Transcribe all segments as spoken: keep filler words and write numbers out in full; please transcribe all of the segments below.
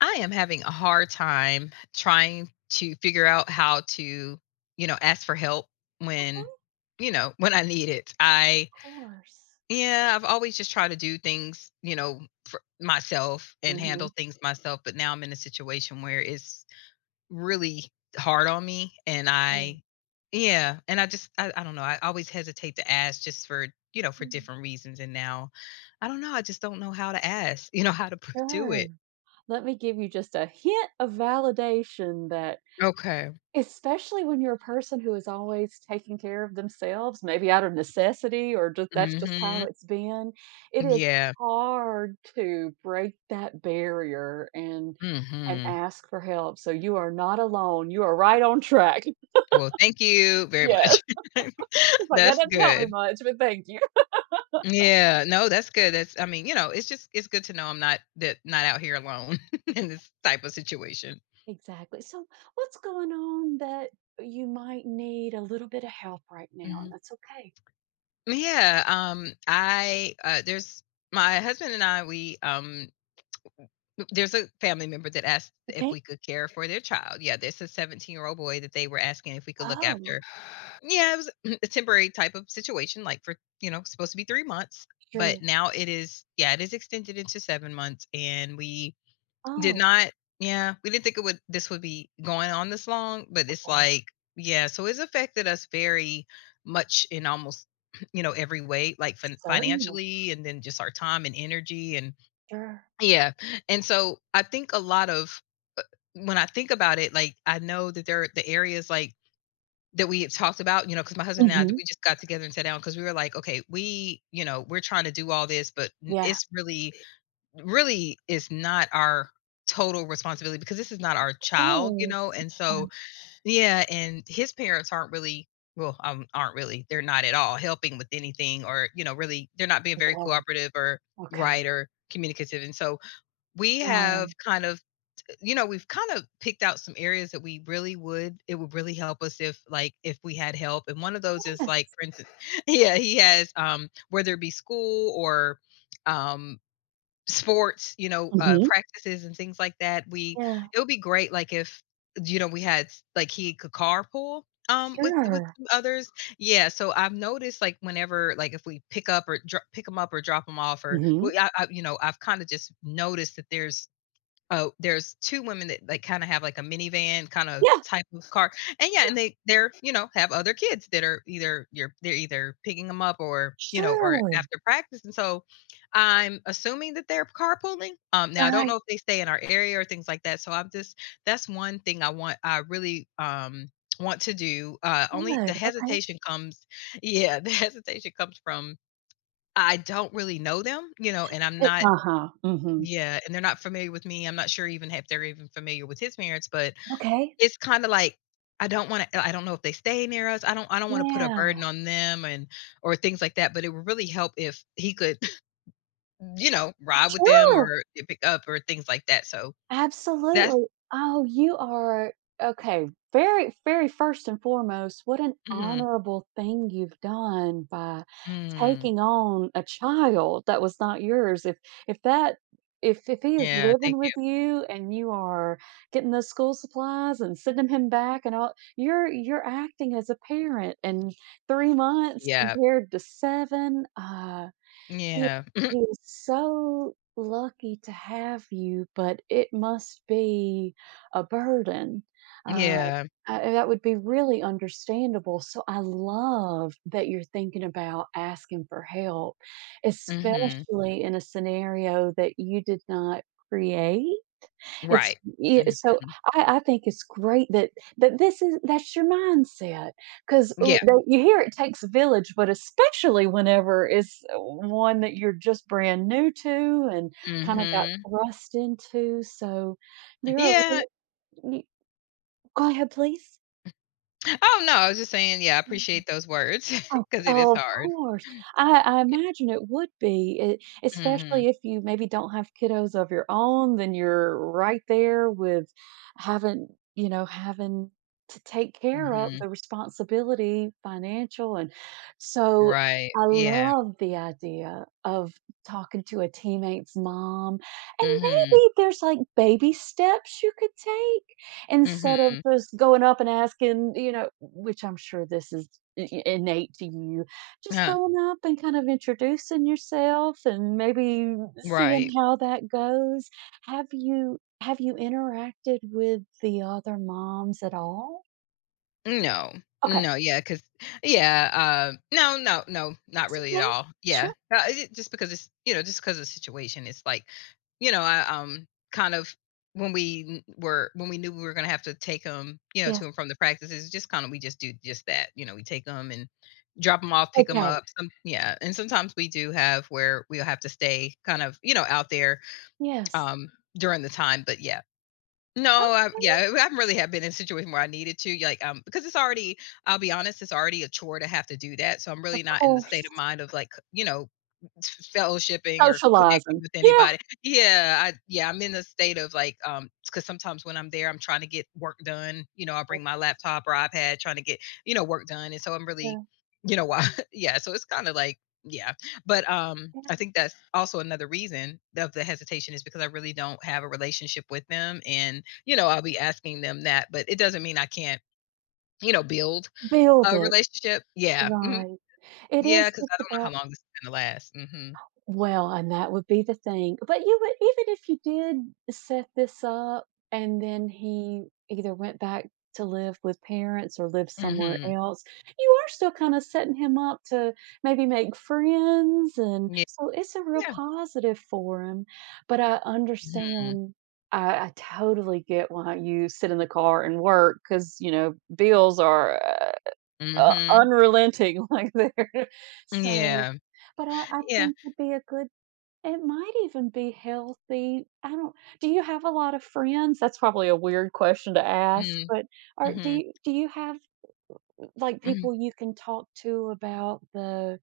I am having a hard time trying to figure out how to, you know, ask for help when, Okay, you know, when I need it. of I, course. yeah, I've always just tried to do things, you know, for myself and handle Mhm, things myself. But now I'm in a situation where it's really hard on me. And mm. I, yeah, and I just, I, I don't know. I always hesitate to ask just for, you know, for Mm, different reasons. And now I don't know. I just don't know how to ask, you know, how to p- do sure. it. Let me give you just a hint of validation that Okay. especially when you're a person who is always taking care of themselves, maybe out of necessity or just that's just how Hmm. it's been, it is Yeah. hard to break that barrier and and Mhm. ask for help, so you are not alone, you are right on track. Well, thank you very Yes, much. it's like, "That That's doesn't help me good. much, but thank you." Yeah. No, that's good. That's I mean, you know, it's just it's good to know I'm not that not out here alone in this type of situation. Exactly. So, what's going on that you might need a little bit of help right now? And Mhm. that's okay. Yeah, um, I uh, there's my husband and I, we um there's a family member that asked if Okay. we could care for their child. Yeah, there's a seventeen-year-old boy that they were asking if we could look after. Oh, Yeah, it was a temporary type of situation, like for you know, supposed to be three months, but sure. now it is. Yeah, it is extended into seven months, and we did Oh, not. Yeah, we didn't think it would. This would be going on this long, but it's okay. like, yeah. So it's affected us very much in almost, you know, every way, like fin- Certainly. financially, and then just our time and energy, and Sure. yeah. And so I think a lot of when I think about it, like I know that there are the areas like that we have talked about, you know, because my husband and I, Mm-hmm. we just got together and sat down because we were like, "Okay, we, you know, we're trying to do all this, but n Yeah. it's really really is not our total responsibility because this is not our Of child," you course. know, and Yeah. so yeah, and his parents aren't really well, um, aren't really, they're not at all helping with anything or, you know, really they're not being very Okay. cooperative or Okay. right, or communicative, and so we have Wow. kind of you know, we've kind of picked out some areas that we really would it would really help us if like if we had help. And one of those is like Yes. for instance, yeah, he has um whether it be school or um sports, you know, uh Mm-hmm. practices and things like that. We Yeah. it would be great like if you know we had like he could carpool um with with Sure. others. Yeah, so I've noticed like whenever like if we pick up or dro- pick them up or drop them off or Mm-hmm. well, I, I you know, I've kind of just noticed that there's Oh, there's two women that, like, kinda have, like, a minivan kinda Yeah, type of car and, yeah, yeah. and they they're, you know, have other kids that are either you're they're either picking them up or, you know, or Sure. after practice, and so, I'm assuming that they're carpooling, um, now I don't Right. know if they stay in our area or things like that, so I'm just that's one thing I want I really, um, want to do, uh, only the Good. Okay. hesitation comes yeah, the hesitation comes from I don't really know them, you know, and I'm Uh not huh. Mm-hmm. yeah, and they're not familiar with me. I'm not sure even if they're even familiar with his parents, but Okay. it's kinda like, I don't wanna I don't know if they stay near us. I don't I don't wanna put a Yeah. burden on them and or things like that, but it would really help if he could, you know, ride with them Sure. or pick up or things like that. So that's Absolutely. Oh, you are okay. Very, very first and foremost, what an Mhm. honorable thing you've done by Mm. taking on a child that was not yours. If if that if if he is Yeah, living thank with you. you and you are getting those school supplies and sending him back and all, you're you're acting as a parent. And three months Yeah. compared to seven. Uh he Yeah. he is so lucky to have you, but it must be a burden. Uh, Yeah. I that would be really understandable, so I love that you're thinking about asking for help, Mhm. especially in a scenario that you did not create. It's Right. yeah, Mhm. so I I think it's great that that this is that's your mindset because Yeah. you hear it takes a village, but especially whenever it's uh, one that you're just brand new to and kinda got Mhm. thrust into, so you're a Yeah. really y go ahead, please. Oh, no, I was just saying, yeah, I appreciate those words Oh, because it is oh, of hard. course. I I imagine it would be, e Mhm, especially if you maybe don't have kiddos of your own, then you're right there with having you know, having to take care of mhm, the responsibility, financial, and so right, I yeah, love the idea of talking to a teammate's mom, and mhm, maybe there's, like, baby steps you could take instead of mhm, just going up and asking, you know, which I'm sure this is I- I- innate to you, just huh, going up and kind of introducing yourself and maybe seeing right, how that goes. Have you have you interacted with the other moms at all? no, Okay. no, Yeah. Cause. Yeah, um, no, no, no, not really at Okay. all, yeah, Sure. uh, it just because it's you know, just 'cause of the situation, it's like, you know, I, um, kind of when we n were when we knew we were gonna have to take them you know, Yes. to and from the practices, just kinda we just do just that, you know, we take them and drop them off, pick them Okay. up, some yeah, and sometimes we do have where we'll have to stay kind of, you know, out there Yes. Um, during the time, but yeah. No, I Okay. yeah, I really have been in a situation where I needed to, like, um, because it's already I'll be honest, it's already a chore to have to do that, so I'm really Of not in the course. state of mind of, like, you know, fellowshipping or connecting Socializing. with Yeah. anybody. Yeah, I yeah, I'm in a state of like um, because sometimes when I'm there, I'm trying to get work done. You know, I bring my laptop or iPad trying to get, you know, work done. And so I'm really, Yeah, you know, why yeah, so it's kind of like yeah. But um I yeah. think that's also another reason of the hesitation is because I really don't have a relationship with them and you know, I'll be asking them that, but it doesn't mean I can't, you know, build Build a it. relationship. Yeah. Mhm. Right. It Yeah, is cuz just I don't about know how long this is going to last. Mhm. Well, and that would be the thing. But you would even if you did set this up and then he either went back to live with parents or live somewhere Mhm. else, you are still kind of setting him up to maybe make friends and Yeah. so it's a real Yeah. positive for him. But I Mhm. understand I, I totally get why you sit in the car and work because you know bills are uh, uh, Mhm. unrelenting like there. So, Yeah. but I, I Yeah. think would be a good it might even be healthy. I don't do you have a lot of friends? That's probably a weird question to ask, Mm. but are do Mhm. you do you have, like, Mhm. people you can talk to about the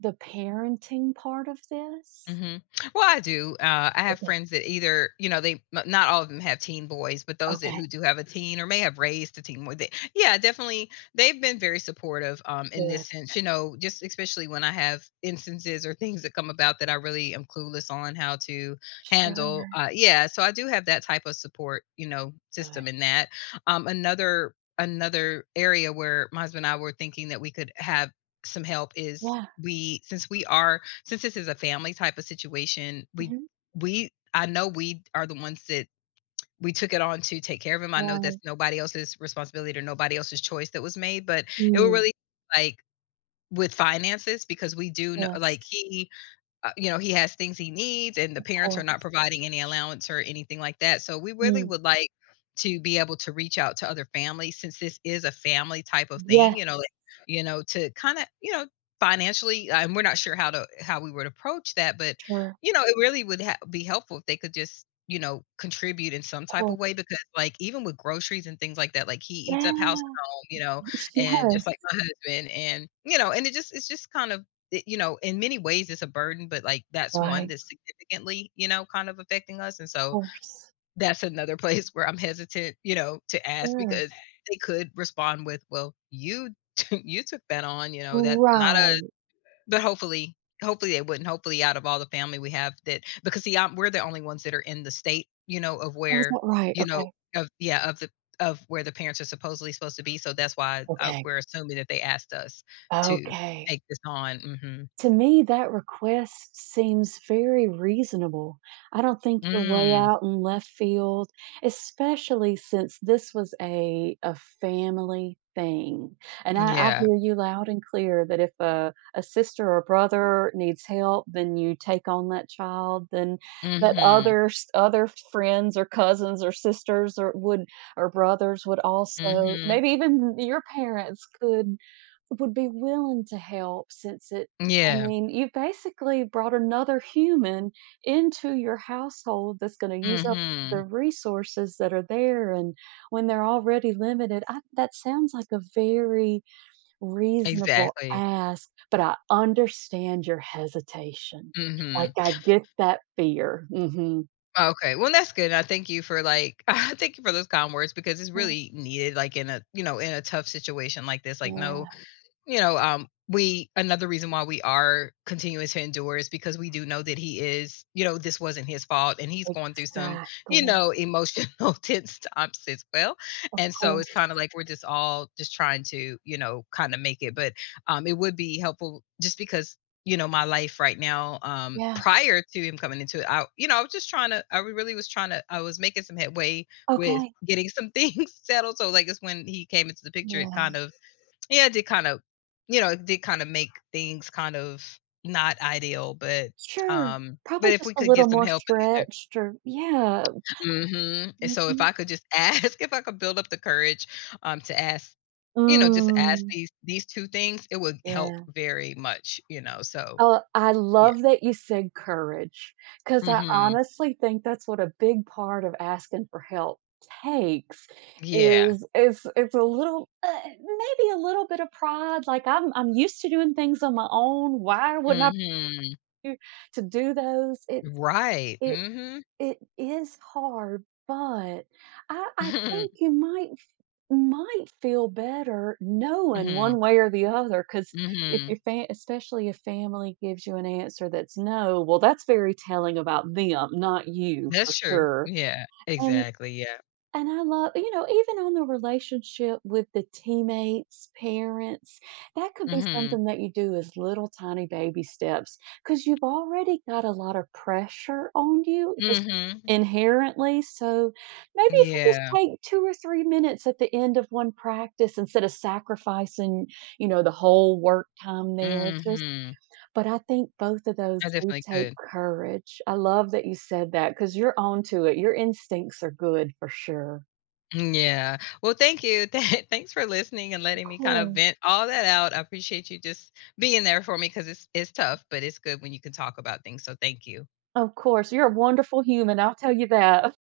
the parenting part of this? Hmm. Well, I do. Uh, I have Okay, friends that either, you know, they m- not all of them have teen boys, but those that okay, who do have a teen or may have raised a teen boy, they, yeah, definitely, they've been very supportive um, in this good. sense. You know, just especially when I have instances or things that come about that I really am clueless on how to Sure. handle. Uh, yeah, so I do have that type of support, you know, Good. system in that. Um, another another area where my husband and I were thinking that we could have some help is Yeah. we since we are since this is a family type of situation, we Mhm. we I know we are the ones that we took it on to take care of him. I know that's Right. nobody else's responsibility or nobody else's choice that was made, but it will Mm. really like with finances because we do know Yes, like he uh, you know, he has things he needs and the of parents are not course. providing any allowance or anything like that. So we really Mm. would like to be able to reach out to other families since this is a family type of thing, you know, Yes. like, you know, to kind of, you know, financially, uh, and we're not sure how to how we would approach that, but Sure. you know, it really would ha- be helpful if they could just, you know, contribute in Of some type of course. way because like even with groceries and things like that, like he eats up house Yeah. and home, you know, and Yes. just like my husband and you know, and it just it's just kind of it- you know, in many ways it's a burden, but like that's one Right. that's significantly, you know, kind of affecting us. And Of so course. that's another place where I'm hesitant, you know, to ask Sure. because they could respond with, well, you you took that on, you know, that not a Right. but hopefully hopefully they wouldn't. Hopefully out of all the family we have that because see I'm, we're the only ones that are in the state, you know, of Oh, is where, that right? you know, Okay. of yeah, of the of where the parents are supposedly supposed to be. So that's why uh Okay. we're assuming that they asked us to Okay. take this on. Hmm. To me, that request seems very reasonable. I don't think you're way Mm, out in left field, especially since this was a a family thing, and I I yeah. hear you loud and clear that if a a sister or brother needs help, then you take on that child, then that Mhm, other s other friends or cousins or sisters or would or brothers would also mhm. maybe even your parents could would be willing to help since it I Yeah, mean, you basically brought another human into your household that's gonna use up the mhm. resources that are there, and when they're already limited, I that sounds like a very reasonable Exactly. ask, but I understand your hesitation. Like, Mhm. I get that fear. Mhm. Okay, well, that's good, and I thank you for, like I thank you for those kind words because it's Mm. really needed, like, in a you know, in a tough situation like this, like, Yeah, no you know, um, we another reason why we are continuing to endure is because we do know that he is, you know, this wasn't his fault and he's going through some, you exactly. know, emotional tense times as well. Of And so it's course. kind of like we're just all just trying to, you know, kind of make it. But um it would be helpful just because you know my life right now um Yeah. prior to him coming into it I you know i was just trying to i really was trying to i was making some headway with Okay. getting some things settled so like it's when he came into the picture Yeah. it kind of yeah, it did kind of you know, it did kind of make things kind of not ideal, but, Sure. um but Probably if just we a could little get some more help in these stretched or yeah. Mhm, and so if Mhm. I could just ask if I could build up the courage, um, to ask, you know, just ask Mm. these these two things, it would help Yeah. very much, you know, so Uh, I yeah. love that you said courage because I Mhm. honestly think that's what a big part of asking for help takes Yeah. is is it's a little, uh, maybe a little bit of pride, like, I'm I'm used to doing things on my own, why wouldn't I Mhm. be to do those? It's Right. it Mhm. it is hard, but I I Mhm. think you might might feel better knowing Mhm. one way or the other because if Mhm. your fa- especially if family gives you an answer that's no, well that's very telling about them not you for That's true. sure Yeah, and exactly, yeah. and I love you know, even on the relationship with the teammates, parents, that could be Mhm. something that you do as little tiny baby steps, because 'cause you've already got a lot of pressure on you just Mhm. inherently. So, maybe if you just Yeah. take two or three minutes at the end of one practice instead of sacrificing, you know, the whole work time there, just Mhm. but I think both of those I do definitely take could. courage. I love that you said that because 'cause you're on to it. Your instincts are good for sure. Mm, yeah. Well, thank you. Th thanks for listening and letting me kind of Cool. vent all that out. I appreciate you just being there for me because it's it's tough, but it's good when you can talk about things, so thank you. Of course, you're a wonderful human, I'll tell you that.